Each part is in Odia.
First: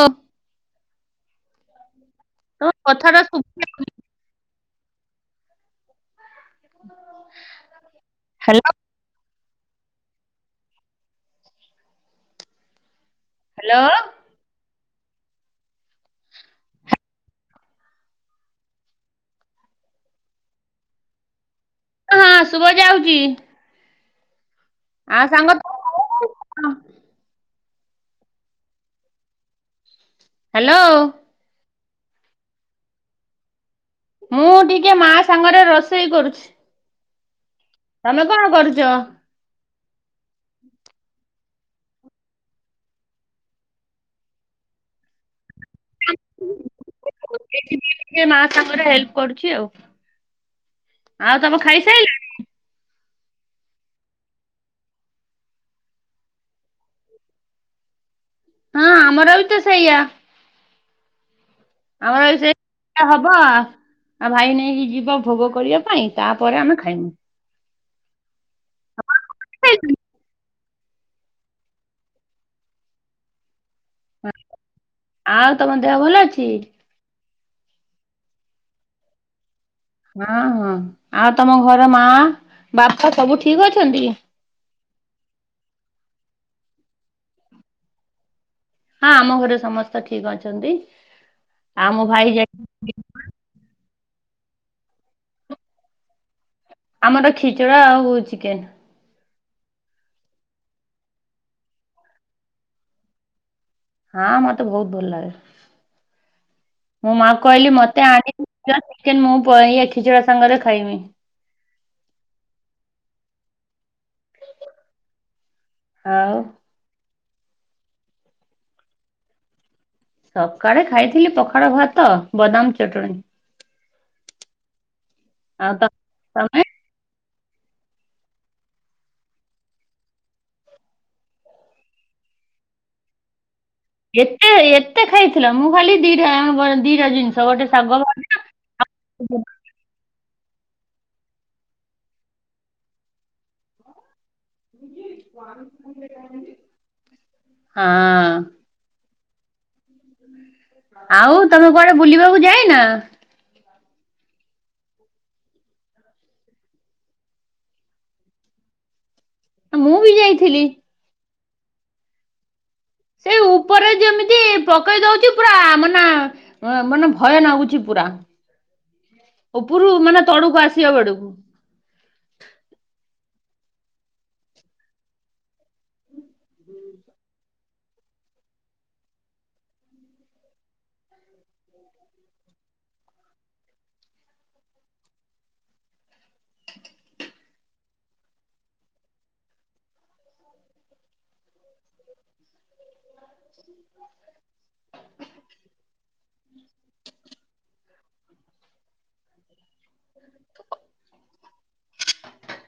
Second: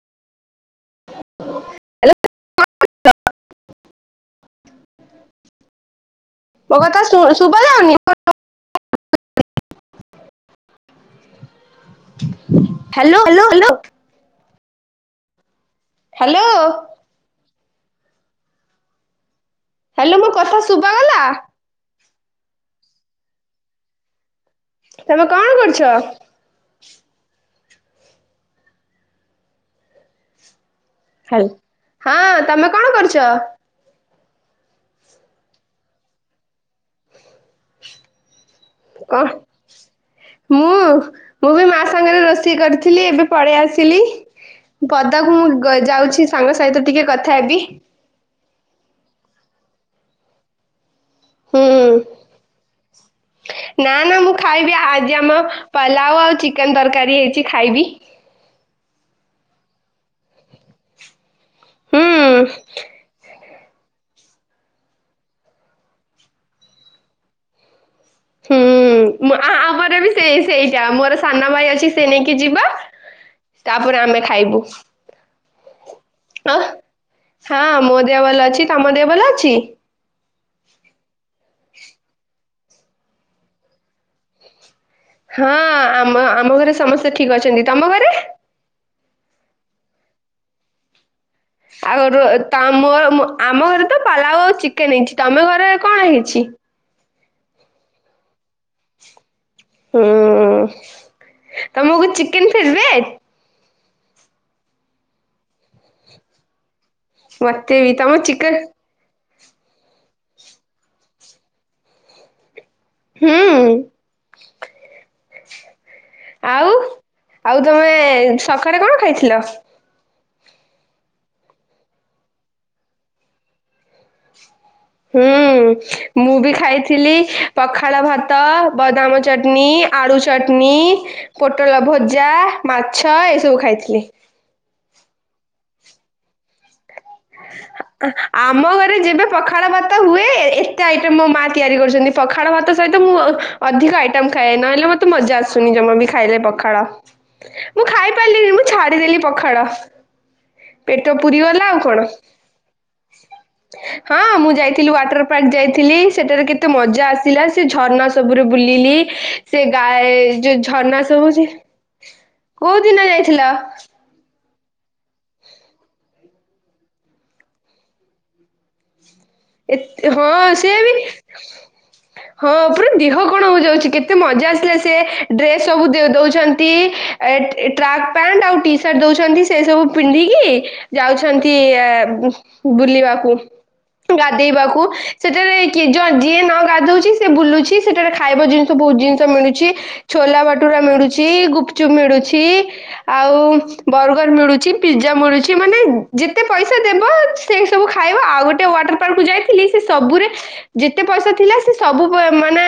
ତ ହ୍ୟାଲୋ କଥାଟା ଶୁଭୁ ମୋ କଥା ଶୁଣା ସୁଭା ଯାଉନି। Hello [unintelligible] hello hello hello. Hello hello. Hello ମୋ କଥା ଶୁବାଗଲା। ହଁ ଶୁବାଯାଉଚି। ତମେ କଣ କରୁଚ? ହାଲୋ। ହାଲୋ ହଁ ତମେ କଣ କରୁଚ? ମୁଁ ଟିକେ ମା ସାଙ୍ଗରେ ରୋଷେଇ କରୁଚି। ତମେ କଣ କରୁଚ? କଣ ମୁଁ ମୁଁ ବି ମା ସାଙ୍ଗରେ ରୋଷେଇ କରୁଥିଲି ଏବେ ପଳେଇ ଆସିଲି। ପଦାକୁ ମୁଁ ଯାଉଚି ସାଙ୍ଗ ସହିତ ଟିକେ କଥା ହେବି। ଟିକେ ମା ସାଙ୍ଗରେ ହେଲ୍ପ କରୁଚି ଆଉ ତମେ ହୁଁ ଖାଇସାରିଲଣି? [inaudible] ନା ନା ମୁଁ ଖାଇବି ଆଜି ଆମ ପଲାଉ ଆଉ ଚିକେନ ତରକାରୀ ହେଇଚି ଖାଇବି। ହଁ ଆମର ବି ତ ସେଇଆ। ହୁଁ ଆମର ଏ [unintelligible] ଆଉ ଭାଇ ନେଇକି ଯିବ ଭୋଗ କରିବା ପାଇଁ ତାପରେ ଆମେ ଖାଇମୁଁ। ହୁଁ ଆମର ବି ସେ ସେଇଟା ମୋର ସାନଭାଇ ଅଛି ସେ ନେଇକି ଯିବ ତାପରେ ଆମେ ଖାଇବୁ। ଆଉ ତମ ଦେହ ଭଲ ଅଛି ହଁ ମୋ ଦେହ ଭଲ ଅଛି ତମ ଦେହ ଭଲ ଅଛି? ହଁ ହଁ ଆଉ ତମ ଘର ମା ବାପା ସବୁ ଠିକ ଅଛନ୍ତି? ହଁ ଆମ ଆମ ଘରେ ସମସ୍ତେ ଠିକ ଅଛନ୍ତି ତମ ଘରେ? ହଁ ଆମ ଘରେ ସମସ୍ତେ ଠିକ ଅଛନ୍ତି। [unintelligible] ଆଉ ମୋ ଭାଇ ଯାଇ ଆମ ଘରେ ତ ପଲାଉ ଆଉ ଚିକେନ ହେଇଚି ତମ ଘରେ କଣ ହେଇଚି? ଆମର ଖିଚିଡ଼ା ଆଉ ଚିକେନ। ହୁଁ ତମକୁ ଚିକେନ ଫେବରେଟ୍? ହଁ ମତେ ବୋହୁତ ଭଲଲାଗେ ମୋ ମାକୁ କହିଲି ବି ମତେ ତମ ଚିକେନ ଆଣିକି [unintelligible] ଖିଚିଡା ସାଙ୍ଗରେ ଖାଇମିଁ। ହୁଁ ଆଉ ଆଉ ତମେ ସକାଳେ କଣ ଖାଇଥିଲ? ସକାଳେ ଖାଇଥିଲି ପଖାଳ ଭାତ ବଦାମ ଚଟଣୀ। ହୁଁ ଆଉ ତ ମୁଁ ବି ତମେ ଖାଇଥିଲି। ପଖାଳ ଭାତ ବଦାମ ଚଟନି ଆଳୁ ଚଟନି। ପୋଟଳ ଭଜା ମାଛ ଏ ସବୁ ଖାଇଥିଲି। ଏତେ ଏତେ ଖାଇଥିଲ ମୁଁ ଖାଲି ଦିଇଟା ଆମ ଘରେ ଯେବେ ପଖାଳ ଭାତ ହୁଏ ଏତେ ଆଇଟମ ମୋ ମା ତିଆରି କରିଚନ୍ତି ପଖାଳ ଭାତ ସହିତ ମୁଁ ଆଉ ଅଧିକ ଆଇଟମ୍ ଖାଏ ନହେଲେ ମୋତେ ମଜା ଆସୁନି ଜମା ବି ଖାଇଲେ ପଖାଳ। ମୁଁ ଖାଇ ହଁ ପାରିଲିନି ମୁଁ ଛାଡିଦେଲି ପଖାଳ ପେଟ ପୁରି ଗଲା ତମେ ଆଉ କୁଆଡେ କଣ। ବୁଲିବାକୁ ଯାଇନା [inaudible] ହଁ ମୁଁ ଯାଇଥିଲି ୱାଟରପାର୍କ ଯାଇଥିଲି ସେଠାରେ କେତେ ମଜା ଆସିଲା ସେ ଝରଣା ସବୁରେ ବୁଲିଲି। ସେ ମୁଁ ଗାଏ ବି ଯୋଉ ଯାଇଥିଲି। ଝରନା ସୁଭୁଚି କୋଉଦିନ ଯା ଏଇ ଉପରେ ଯେମିତି ପକେଇ ଦୋଉଚି ପୁରା ମାନେ ମାନେ ଭୟ ନାଗୁଚି ପୁରା। ଉପରୁ ଏତ ମାନେ ହଁ ତଳକୁ ସେ ଆସିବା ବି [unintelligible] ହଁ ପୁରା ଦେହ କଣ ହୋଉ ଯାଉଚି କେତେ ମଜା ଆସିଲା ସେ ଡ୍ରେସ ସବୁ ଦେଉଚନ୍ତି ଏ ଟ୍ରାକ୍ ପ୍ୟାଣ୍ଟ ଆଉ ଟି ସାର୍ଟ ଦେଉଚନ୍ତି ସେ ସବୁ ପିନ୍ଧିକି ଯାଉଛନ୍ତି ଏ ବୁଲିବାକୁ। ଗାଧେଇବାକୁ ସେଠାରେ କିଏ ଯିଏ ନ ଗାଧଉଚି ସିଏ ବୁଲୁଛି ସେଠାରେ ଖାଇବ ଜିନି ବହୁତ ଜିନିଷ ମିଳୁଛି ଛୋଲା ଭଟୁରା ମିଳୁଛି ଗୁପଚୁପ ମିଳୁଛି। ଆଉ ବର୍ଗର ମିଳୁଛି ପିଜ୍ଜା ମିଳୁଛି। ମାନେ ଯେତେ ପଇସା ଦେବ ସେ ସବୁ ଖାଇବ। ଆଉ ଗୋଟେ ୱାଟର ପାର୍କକୁୁ ଯାଇଥିଲି ସେ ସବୁରେ ଯେତେ ପଇସା ଥିଲା ସେ ସବୁ ପ ମାନେ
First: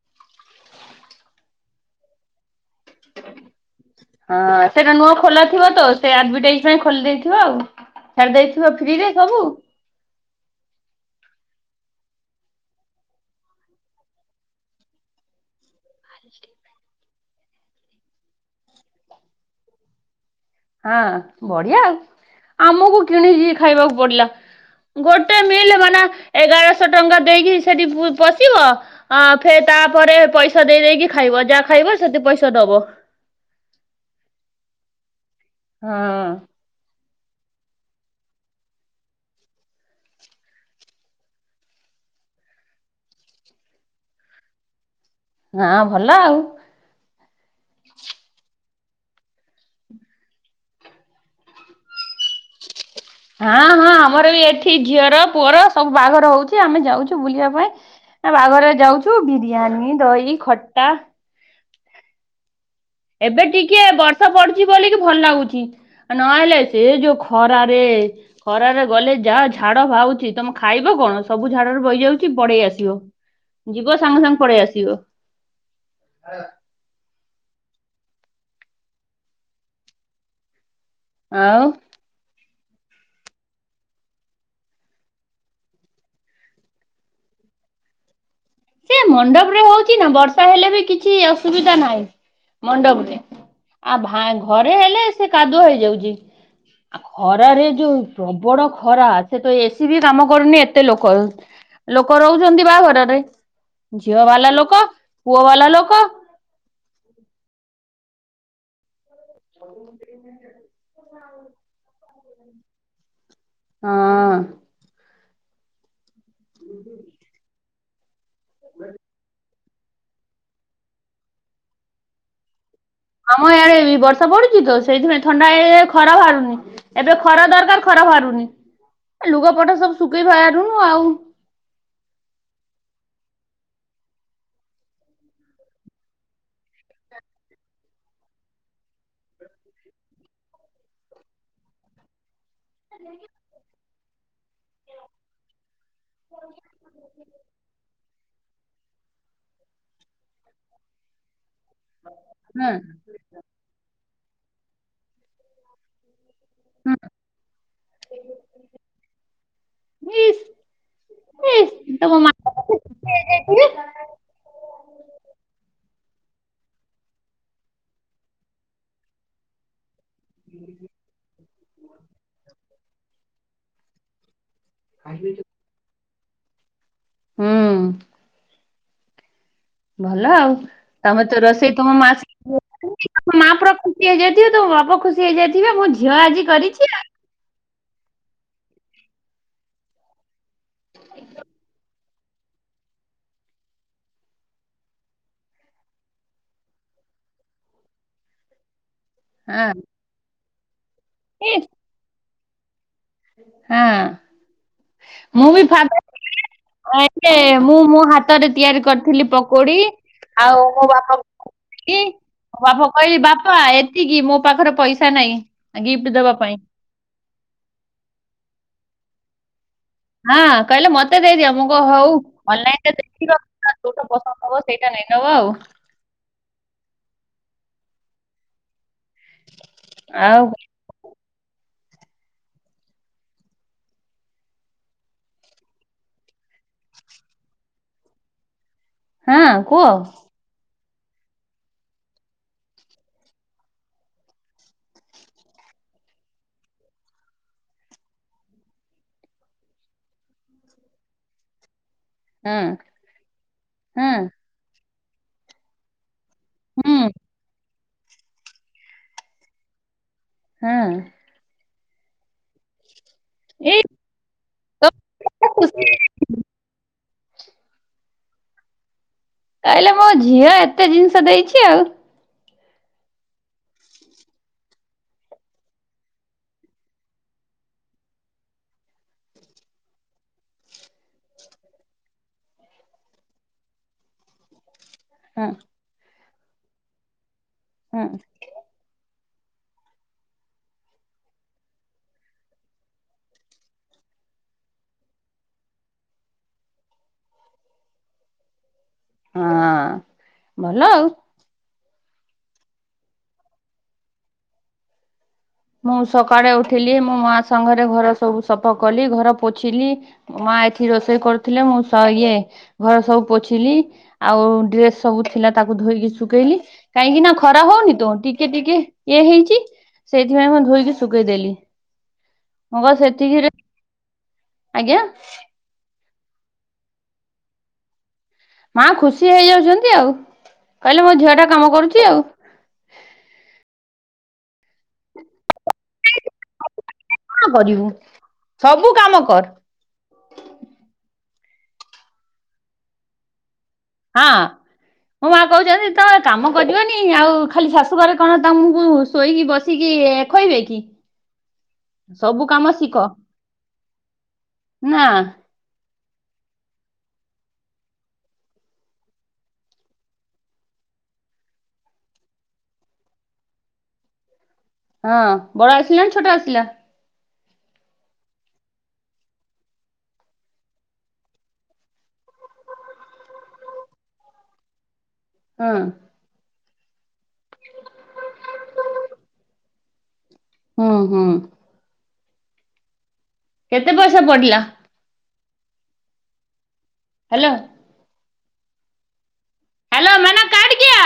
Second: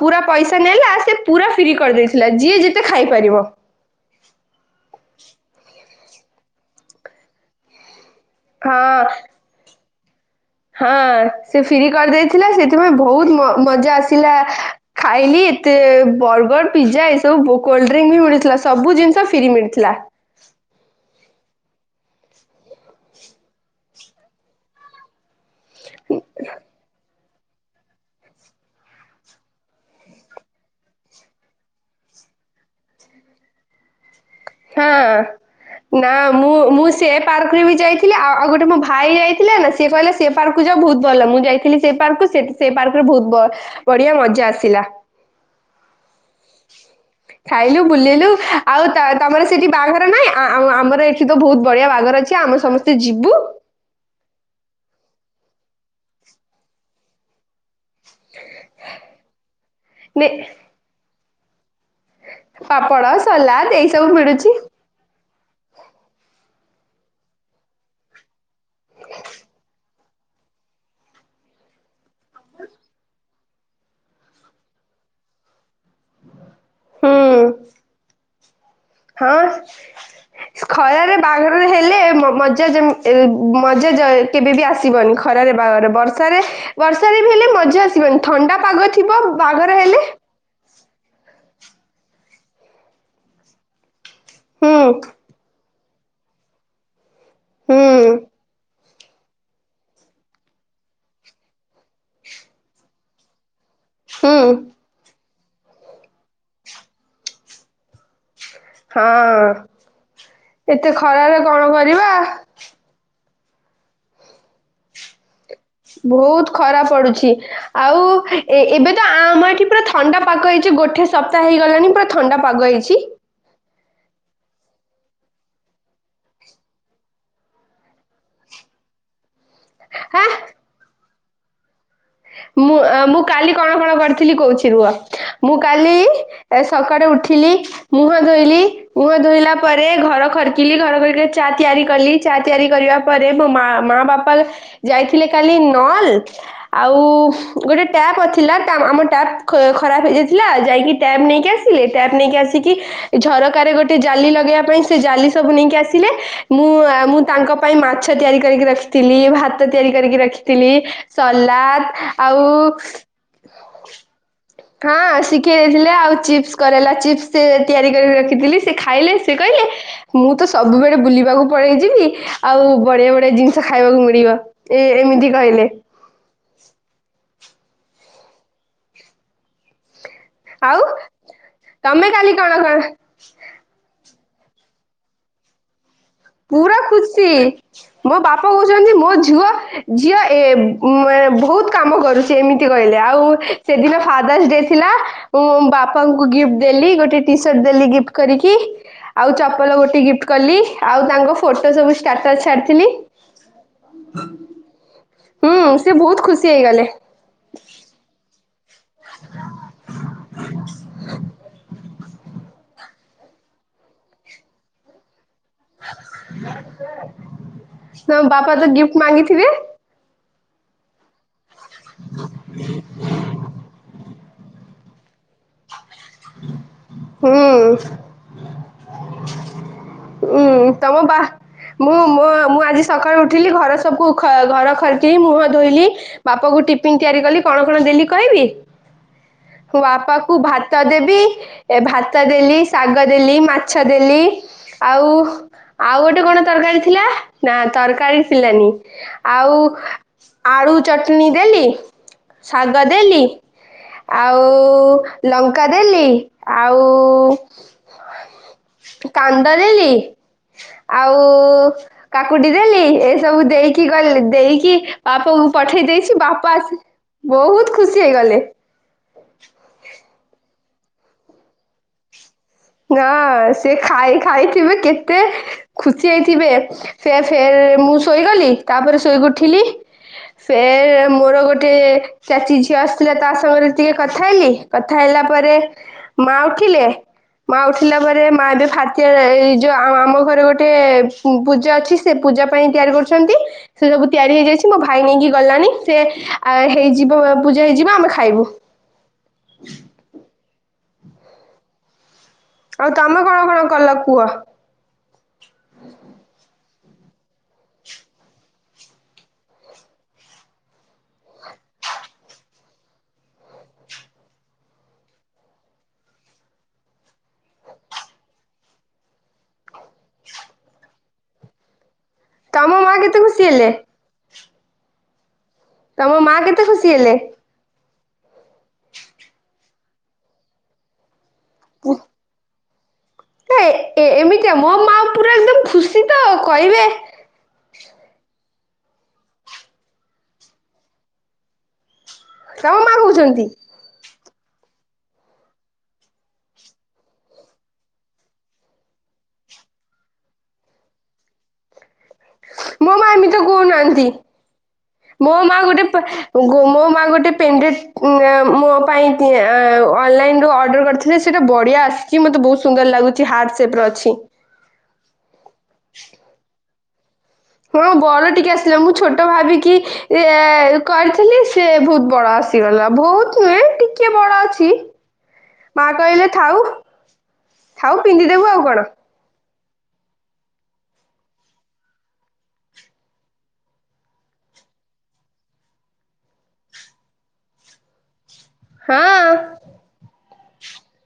ପୁରା ପଇସା ନେଲା ସେ ପୁରା ଫ୍ରି କରିଦେଇଥିଲା ଯିଏ ଯେତେ ଖାଇପାରିବ। ହଁ ସେଟା ନୂଆ ଖୋଲା ଥିବ ତ ସେ ଆଡଭର୍ଟାଇଜ ପାଇଁ ଖୋଲି ଦେଇଥିବ ଆଉ। ଛାଡି ଦେଇଥିବ ହଁ ଫ୍ରିରେ ସବୁ ହଁ ସେ ଫ୍ରି କରିଦେଇଥିଲା ସେଥିପାଇଁ ବହୁତ ମ ମଜା ଆସିଲା ଖାଇଲି ଏତେ ବର୍ଗର ପିଜ୍ଜା ଏ ସବୁ ବ କୋଲ୍ଡ୍ରିଙ୍କ ବି ମିଳୁଥିଲା ସବୁ ଜିନିଷ ଫ୍ରି ମିଳିଥିଲା। ହଁ ବଢିଆ ଆଉ ଆମକୁ କିଣିକି ଖାଇବାକୁ ପଡିଲା। ଗୋଟେ ମିଲ୍ ମାନେ ଏଗାରଶହ ଟଙ୍କା ଦେଇକି ସେଠି ପଶିବ ଅଁ ଫେର ତାପରେ ପଇସା ଦେଇ ଦେଇ ଦେଇେକି ଖାଇବ ଯାହା ଖାଇବ ସେଠି ପଇସା ଦବ। ହଁ ନା ହଁ ମୁଁ ମୁଁ ସେ ପାର୍କରେ ବି ଯାଇଥିଲେ ଆଉ ଆଉ ଗୋଟେ ପାର୍କରେ ବି ଯାଇଥିଲି ଆ ଆଉ ଗୋଟେ ମୋ ଭାଇ ଯାଇଥିଲେ ନା ସିଏ କହିଲେ ସେ ପାର୍କକୁ ଯାଅ ବହୁତ ଭଲ ମୁଁ ଯାଇଥିଲି ସେ ପାର୍କକୁ। ସେ ସେ ପାର୍କରେ ବହୁତ ବ ବଢିଆ ମଜା ଆସିଲା। ହଁ ଭଲ ଆଉ। ଖାଇଲୁ ବୁଲିଲୁ ଆଉ ତ ତମର ସେଠି ବାହାଘର ନାଇଁ ଆଁ ଆଁ ଆମର ଏଠି ତ ବହୁତ ବଢିଆ ବାଘର ଅଛି। ଆମ ସମସ୍ତେ ଯିବୁ ହଁ ହଁ ଆମର ବି ଏଠି ଝିଅର ପୁଅର ସବୁ ବାହାଘର ହଉଛି ଆମେ ଯାଉଛୁ ବୁଲିବା ପାଇଁ। ଏ ବାହାଘରେ ଯାଉଛୁ ବିରିୟାନୀ, ନେ ଦହି, ଖଟା ପାପଡ଼ ଏବେ ସଲାଦ ଟିକେ ଏଇ ସବୁ ବର୍ଷା ମିଳୁଛି ପଡୁଛି ବୋଲିକି ଭଲ ଲାଗୁଛି। ଆଉ ନହଲେ ସେଇ ଯୋଉ ଖରାରେ ଖରାରେ ଗଲେ ଯାହା ଝାଡ ବାହାଉଚି ତମେ ଖାଇବ କଣ ସବୁ ଝାଡରେ ବହିଯାଉଚି ପଡେଇ ଆସିବ। ଯିବ ସାଙ୍ଗେ ସାଙ୍ଗେ ପଡେଇ ଆସିବ। ହୁଁ। ହଁ ଖରାରେ ଆଉ ବାହାଘରରେ ହେଲେ ମ--ମଜା ଯେମି ଏ ମଜା ଯା କେବେବି ଆସିବନି ଖରାରେ ବାହାଘର ବର୍ଷାରେ ବର୍ଷାରେ ବି ହେଲେ ମଜା ଆସି ବନି ଥଣ୍ଡା ପାଗ ଥିବ ବାହାଘର ହେଲେ ରେ ହେଲେ ବି କିଛି ଅସୁବିଧା ନାହିଁ ମଣ୍ଡପରେ ଆଉ ଭା ଘରେ ହୁଁ ହେଲେ ସେ କାଦୁଅ ହେଇଯାଉଚି ଖରାରେ ଯୋଉ ହୁଁ ପ୍ରବଡ ଖରା ସେ ତ ଏସି ବି କାମ କରୁନି ଏତେ ଲୋକ ଲୋକ ରହୁଚନ୍ତି ବାହାଘରରେ। ଝିଅ ହୁଁ ବାଲା ଲୋକ ପୁଅ ବାଲା ଲୋକ ହଁ ଏତେ ଖରାରେ କଣ କରିବା। ହଁ। ବହୁତ ଖରା ପଡୁଛି ଆଉ ଏ ଏବେ ତ ଆ ଆମ ଏଠି ପୁରା ଥଣ୍ଡା ପାଗ ହେଇଚି ଗୋଟେ ସପ୍ତାହ ହେଇଗଲାଣି ପୁରା ଥଣ୍ଡା ପାଗ ହେଇଚି। ଆମ ଇଆଡେ ବର୍ଷା ପଡୁଛି ତ ସେଇଥିପାଇଁ ଥଣ୍ଡା ହେଇ ଖରା ବାହାରୁନି। ଏବେ ଖରା ଦରକାର ଖରା ବାହାରୁନି ଏ ଲୁଗା ପଟା ସବୁ ଶୁଖେଇ ହାଁ ପାରୁନୁ ଆଉ। ମୁଁ ମୁଁ କାଲି କଣ କଣ କରିଥିଲି କହୁଛି ରୁହ ମୁଁ କାଲି ଏ ସକାଳେୁ ଉଠିଲି ମୁହଁ ଧୋଇଲି ମୁହଁ ଧୋଇଲା ପରେ ଘର ଖରକିଲି ଘର ଖରିକି ଚା ତିଆରି କଲି। ଚା ତିଆରି କରିବା ପରେ ମୋ ମା ମା ବାପା ଯାଇଥିଲେ କାଲି ନଲ ଆଉ ଗୋଟେ ଟ୍ୟାପ ଥିଲା ତା ଆମ ଟ୍ୟାପ୍ ଖ ଖରାପ ହେଇଯାଇଥିଲା ଯାଇକି ଟ୍ୟାପ୍ ନେଇକି ଆସି ଲେ ଟ୍ୟାପ ନେଇକି ଆସିକି ହଁ ଝରକାରେ ଗୋଟେ ଜାଲି ଲଗେଇବା ପାଇଁ ସେ ଜାଲି ସବୁ ନେଇକି ଆସିଲେ। ମୁଁ ହଁ ମୁଁ ତାଙ୍କ ପାଇଁ ମାଛ ତିଆରି କରିକି ରଖିଥିଲି ଭାତ ତିଆରି କରିକି ଇସ୍ ରଖିଥିଲି। ସା ଇସ୍ ଲାଦ ତମ ମା ଆଉ ହୁଁ ହଁ ଶିଖେଇ ଦେଇଥିଲେ ଆଉ ଚିପ୍ସ କରେଲା ଚିପ୍ସ ସେ ତିଆରି କରିକି ରଖିଥିଲି ସେ ଖାଇଲେ। ସେ କହିଲେ ମୁଁ ତ ସବୁବେଳେ ବୁଲିବାକୁ ପଳେଇଯିବି ଆଉ ବଢିଆ ବଢିଆ ଜିନିଷ ଖାଇବାକୁ ମିଳିବ। ଏ ଏମିତି କହିଲେ। ହୁଁ। ଭଲ ଆଉ ତମେ ତ ରୋଷେଇ ତମ ମା ତମେ କାଲି କଣ କଣ ସିଖେଚନ୍ତି। ତମ ମା ପୁରା ଖୁସି ହେଇଯାଇଥିବେ। ତମ ବାପ ଖୁସି ହେଇଯାଇଥିବେ ମୁ ପୁରା ଖୁସି ମୋ ବାପା କହୁଛନ୍ତି ମୋ ଝିଅ ଝିଅ ଏ ବହୁତ କାମ କରୁଛି। ଏମିତି କହିଲେ ଆଉ ସେଦିନ ଫାଦର୍ସ ଡେ ଥିଲା ମୁଁ ବାପାଙ୍କୁ ଗିଫ୍ଟ ଦେଲି ଗୋଟେ ଟି ସାର୍ଟ ଦେଲି ଗିପ୍ଟ କରିକି। ଆଉ ଚପଲ ଗୋଟେ ଗିଫ୍ଟ କଲି। ଆଉ ତାଙ୍କ ହଁ ଏ ଫୋଟୋ ସବୁ ଷ୍ଟାଟସ ଛାଡିଥିଲି। ହଁ ମୁଁ ହୁଁ ବି ଫ ସେ ମୁଁ ମୋ ହାତ ବହୁତ ଖୁସି ହେଇଗଲେ। [unintelligible] ହାତରେ ତିଆରି କରିଥିଲି ପକୋଡି ଆଉ ମୋ ବାପା ବାପା କହିଲି ବାପା ଏତିକି ମୋ ପାଖରେ ପଇସା ନାହିଁ। ଆ ଗିଫ୍ଟ ଦବା ପାଇଁ। ନା ବାପା ତ ଗିଫ୍ଟ ମାଗିଥିବେ? ହଁ କହିଲେ ମତେ ଦେଇଦିଅ ମୁ କ ହଉ ଅନଲାଇନ [unintelligible] ରେୋଉଟ କଣ ହବ ସେଇଟା ନେଇ ନବ ଆଉ। ହୁଁ ଆଉ ହୁଁ ତମ ବା ମୁଁ ମୋ ମୁଁ ଆଜି ସକାଳୁ ଉଠିଲି ଘର ସବୁ ଘର ଖରକି ମୁହଁ ଧୋଇଲି। ବାପା କୁ ଟିଫିନ ତିଆରି କଲି କଣ କଣ ଦେଲି କହିବି। ହଁ ମୁଁ କୁହ ବାପା କୁ ଭା ଭାତ ଦେବି। ଏ ଭାତ ଦେଲି, ଶାଗ ଦେଲି, ମାଛ ଦେଲି ଆଉ ଆଉ ଗୋଟେ କଣ ତରକାରୀ ଥିଲା। ନା ତରକାରୀ ଥିଲାନି। ଆଉ ଆଳୁ ଚଟନି ଦେଲି। ହଁ ଶାଗ ଦେଲି, ହଁ ଆଉ ଲଙ୍କା ଦେଲି। ଆଉ ହୁଁ କାନ୍ଦ ଦେଲି। ହୁଁ ଆଉ କାକୁଡି ଦେଲି ଏସବୁ ଏଇ ଦେଇକି ଗଲେ ଦେଇକି ତୋ ବାପାକୁ ପଠେଇ ଖୁସି ଦେଇଛି, ବାପା ଆସି ବହୁତ ଖୁସି ହେଇଗଲେ। କହିଲେ ମୋ ଝିଅ ଏତେ ଜିନିଷ ଦେଇଛି ଆଉ। ନା ସିଏ ଖାଇ ଖାଇକି କେତେ ଖୁସି ହେଇଥିବେ। ସେ ଫେର ମୁଁ ଶୋଇଗଲି। ତାପରେ ଶୋଇକି ଉଠିଲି। ସେ ମୋର ଗୋଟେ ଚାଚୀ ଝିଅ ଆସିଥିଲା। ତା ସାଙ୍ଗରେ ଟିକେ କଥା ହେଲି। କଥା ହେଲା ହଁ ପରେ, ମା ଉଠିଲେ ମା ଉଠିଲା ହଁ ପରେ ମା ଏବେ ଭା ଏଇ ଯୋଉ ଆମ ଘରେ ଗୋଟେ ପୂଜା ଅଛି। ସେ ପୂଜା ପାଇଁ ତିଆରି କରୁଛନ୍ତି। ସେ ସବୁ ତିଆରି ହେଇଯାଇଛି। ମୋ ଭାଇ ନେଇକି ଗଲଣିି। ସେ ହେଇଯିବ ପୂଜା ହେଇଯିବ ଆମେ ଖାଇବୁ। ହଁ ଭଲ ଆଉ। ଆଉ ତମେ କଣ କଣ କଲ କୁହ? ମୁଁ ସକାଳେ ଉଠିଲି, ମୋ ମା ସାଙ୍ଗରେ ଘର ସବୁ ସଫା କଲି, ଘର ପୋଛିଲି ମା ଏଠି ରୋଷେଇ କରୁଥିଲେ, ମୁଁ ସ ଇଏ ଘରେ ସବୁ ପୋଛିଲି। ଆଉ ଡ୍ରେସ୍ ସବୁ ଥିଲା ତାକୁ ଧୋଇକି ଶୁଖେଇଲି। କାଇଁକି ନା ଖରା ହଉନି ତ, ଟିକେ ଟିକେ ଇଏ ହେଇଛି। ସେଇଥିପାଇଁ ମୁଁ ଧୋଇକି ଶୁଖେଇଦେଲି। ତମ ମୁଁ କ ମା କେତେ ସେତିକିରେ ଖୁସି ହେଲେ? ଆଜ୍ଞା। ତମ ମା କେତେ ଖୁସି ହେଲେ? ମା ଖୁସି ହେଇଯାଉଛନ୍ତି ଆଉ, କହିଲେ ମୋ ଝିଅଟା କାମ କରୁଛି ଆଉ। ଏ ଏମିତିଆ ମୋ ମା ପୁରା ଏକଦମ ଖୁସି ତ, କହିବେ କଣ କରିବୁ, ସବୁ କାମ କର। ତମ ମା ହଉଛନ୍ତି ହଁ। ମୋ ମା କହୁଛନ୍ତି ତମେ କାମ କରିବନି, ଆଉ ଖାଲି ଶାଶୁ ଘରେ କଣ ତମକୁ ଶୋଇକି ବସିକି ଖୋଇବେ କି? ସବୁ କାମ ଶିଖ ମୋ ମା ଏମିତି କହୁନାହାନ୍ତି। ନା ମୋ ମୋ ମା ଗୋଟେ ମୋ ମା ଗୋଟେ, ପେନ୍ଡ୍ରାଇଭ୍ ମୋ ପାଇଁ ଅନ୍‌ଲାଇନରୁ ଅର୍ଡର କରି ଥିଲ, ସେଇଟା ବଢିଆ ଆସିଛି ମତେ ବହୁତ ସୁନ୍ଦର ଲାଗୁଛି ହାର୍ଟ ସେପ୍ ର ଅଛି। ହଁ ବଡ ଆସିଲା ନା ଛୋଟ ଆସିଲା? ହଁ ବଡ ଟିକେ ଆସିଲା, ମୁଁ ଛୋଟ ଭାବିକି ଏ କହିଥିଲି ସେ ବହୁତ ବଡ ଆସି ଗଲା, ବହୁତ ନୁହେଁ ଟିକେ ବଡ ଅଛି। ହଁ ମା କହିଲେ ଥାଉ, ଥାଉ ପିନ୍ଧିଦେବୁ ଆଉ କଣ? ହୁଁ- ହୁଁ। କେତେ ପଇସା ପଡିଲା? ହ୍ୟାଲୋ। ହଁ। ହ୍ୟାଲୋ ମ୍ୟାଡମ୍ କାଟ୍ କିଆ।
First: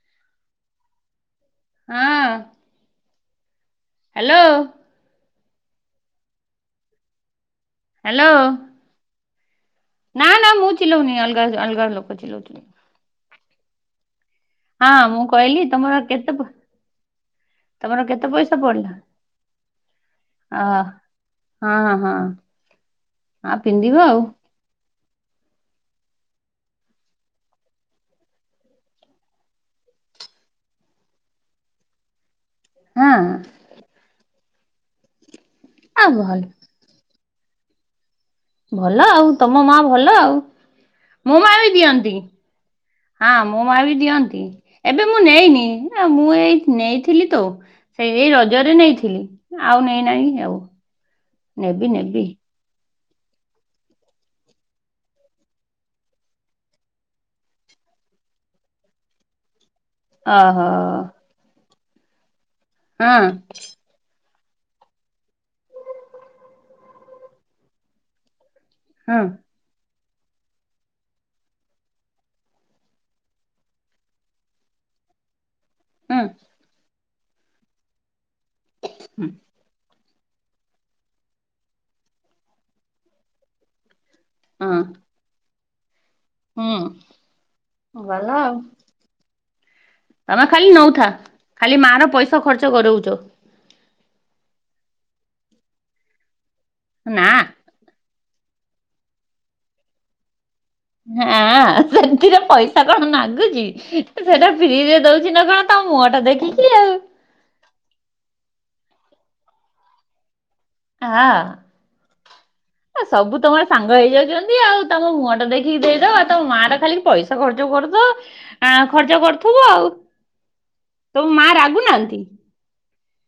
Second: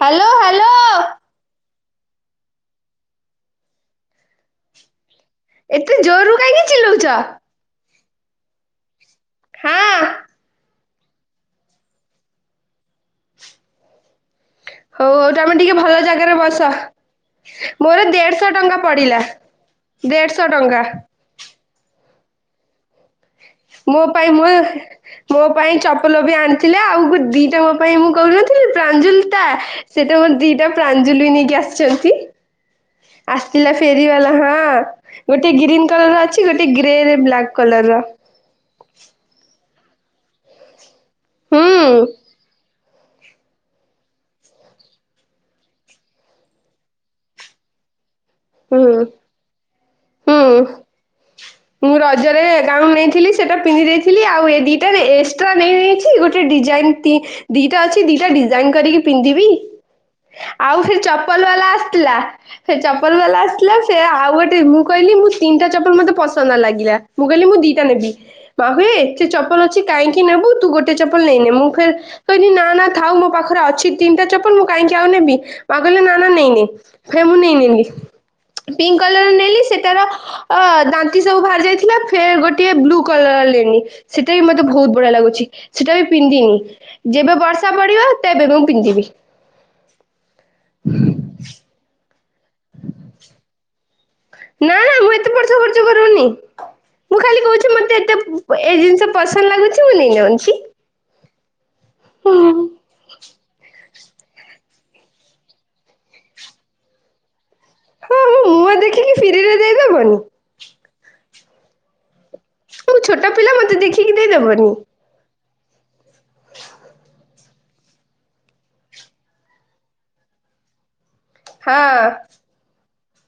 Hello hello. ହଁ। ହ୍ୟାଲୋ। ଏତେ ଜୋରରୁ କାହିଁକି ଚିଲଉଛ? ହ୍ୟାଲୋ। ହଁ। ନାଁ - ନାଁ ମୁଁ ଚିଲଉନି, ଅଲଗା ଅଲଗା ଲୋକ ଚିଲଉଥିଲେ। ହଁ ହଉ ମୁଁ ହଉ ତମେ କହିଲି ଟିକେ ତମର ଭଲ କେତେ ଜାଗାରେ ବସ। ତମର ମୋର କେତେ ଦେଢଶହ ପଇସା ଟଙ୍କା ପଡିଲା, ଦେଢଶହ ଅ ଟଙ୍କା। ହଁ- ହଁ। ଆଉ ପିନ୍ଧିବ ମୋ ଆଉ ପାଇଁ [unintelligible] ମୋ ପାଇଁ ଚପଲ ବି ଆଣିଥିଲେ। ଆଉୋ ଦିଟା ମୋ ପାଇଁ ମୁଁ କହୁନଥିଲି ପ୍ରାଞ୍ଜୁ ଲିତା ସେଇଟା ମୋର ଦିଟା ପ୍ରାଞ୍ଜୁଲି ନେଇକି ଆସିଛନ୍ତି। ହଁ ଆସିଥିଲା ଫେରିବାଲା ହଁ ଗୋଟେ ଗ୍ରୀନ୍ ଆଉ କଲର୍ ଭଲ ଅଛି, ଗୋଟେ ଗ୍ରେରେ ବ୍ଲାକ୍ କଲର୍ ର। ଭଲ ଆଉ, ତମ ମା ଭଲ ଆଉ। ମୋ ମା ବି ହୁଁ ଦିଅନ୍ତି। ହଁ ମୋ ମା ବି ଦିଅନ୍ତି, ଏବେ ମୁଁ ନେଇନି ମୁଁ ଏଇ ନେଇଥିଲି ତ, ସେଇ ଏଇ ରଜରେ ହୁଁ ନେଇଥିଲି। ଆଉ ନେଇନାହିଁ ଆଉ ନେବି ନେବି, ସେ ଗାଉନ ନେଇଥିଲି। ସେଟା ପିନ୍ଧି ଦେଇଥିଲି। ଆଉ ଏ ଦିଟା ଏକ୍ସଟ୍ରା ନେଇଯାଇଛି ଗୋଟେ ଡିଜାଇନ ତି ଦିଟା ଅଛି, ଦିଟା ଡିଜାଇନ କରିକି ପିନ୍ଧିବି। ଓହୋ ଆଉ ସେ ଚପଲ ବାଲା ଆସିଥିଲା। ସେ ଚପଲ ହଁ ବାଲା ଆସିଥିଲା ସେ ଆଉ ଗୋଟେ ମୁଁ କହିଲି ମୁଁ ତିନିଟା ଚପଲ ମତେ ପସନ୍ଦ ଲାଗିଲା, ମୁଁ କହିଲି ମୁଁ ଦିଟା ନେବି। ବା ହୁଇ ହଁ ଏତେ ଚପଲ ଅଛି କାହିଁକି ନେବୁ ତୁ ଗୋଟେ ଚପଲ ନେଇନେ, ମୁଁ କହିଲି କହିଲି ନା ଥାଉ ମୋ ପାଖରେ ଅଛି ତିନିଟା ଚପଲ ମୁଁ କହିଁକି ଆଉ ନେବି। ମା କହିଲେ ହଁ ଅ। ଏ ନେ, ଫେରେ ମୁଁ ନେଇନିନି। ପିଙ୍କ୍ କଲର ନେଲି ସେଟାର ଆ ଦାନ୍ତି ସବୁ ବାହାରି ଯାଇଥିଲା, ଫେରେ ଗୋଟେ ବ୍ଲୁ କଲର ଲେନି। ସେଟା ବି ମତେ ହଁ ବହୁତ ବଢିଆ ଲାଗୁଛି। ସେଟା ବି ପିନ୍ଧିନି, ହୁଁ ଯେବେ ବର୍ଷା ପଡିବ ଭଲ ତେବେ ଆଉ ମୁଁ ପିନ୍ଧିବି। ତମେ ଖାଲି ନଉଥା, ଖାଲି ମା ର ପଇସା ଖର୍ଚ୍ଚ କରଉଛ। ନାଁ ନାଁ ମୁଁ ଏତେ ପାଇସା ଖର୍ଚ କରଉନି। ମୁଁ ନା ଖାଲି କହୁଛି ତୁ ମତେ ଏତେ ଏ ଜିନିଷ ପସନ୍ଦ ଲାଗୁଛି, ମୁଁ ନେଇନଉଛି। ହାଁ ସେଥିରେ ପଇସା କଣ ନାଗୁଛି। ସେଟା ଫ୍ରିରେ ଦଉଛି ନା କଣ ତମ ମୁହଁ ଟା ଦେଖିକି ଆଉ? ହଁ ମୁଁ ମୁହଁ ଦେଖିକି ଫିରିରେ ଦେଇଦବନି? ଆହଁ ମୁଁ ଛୋଟ ସବୁ ପିଲା ତମର ମତେ ସାଙ୍ଗ ଦେଖିକି ହେଇଯାଉଛନ୍ତି ଦେଇଦବନି ଆଉ ତମ ତମ ମୁହଁ ଟା ଦେଖିକି ଦେଇଦବ, ତମ ମା ଟା ଖାଲି ପଇସା ଖର୍ଚ୍ଚ କରୁଛ ହାଁ ଆ ଖର୍ଚ୍ଚ କରୁଥିବୁ ଆଉ। [unintelligible] ତମ ମା ହଁ। ରାଗୁନାହାନ୍ତି?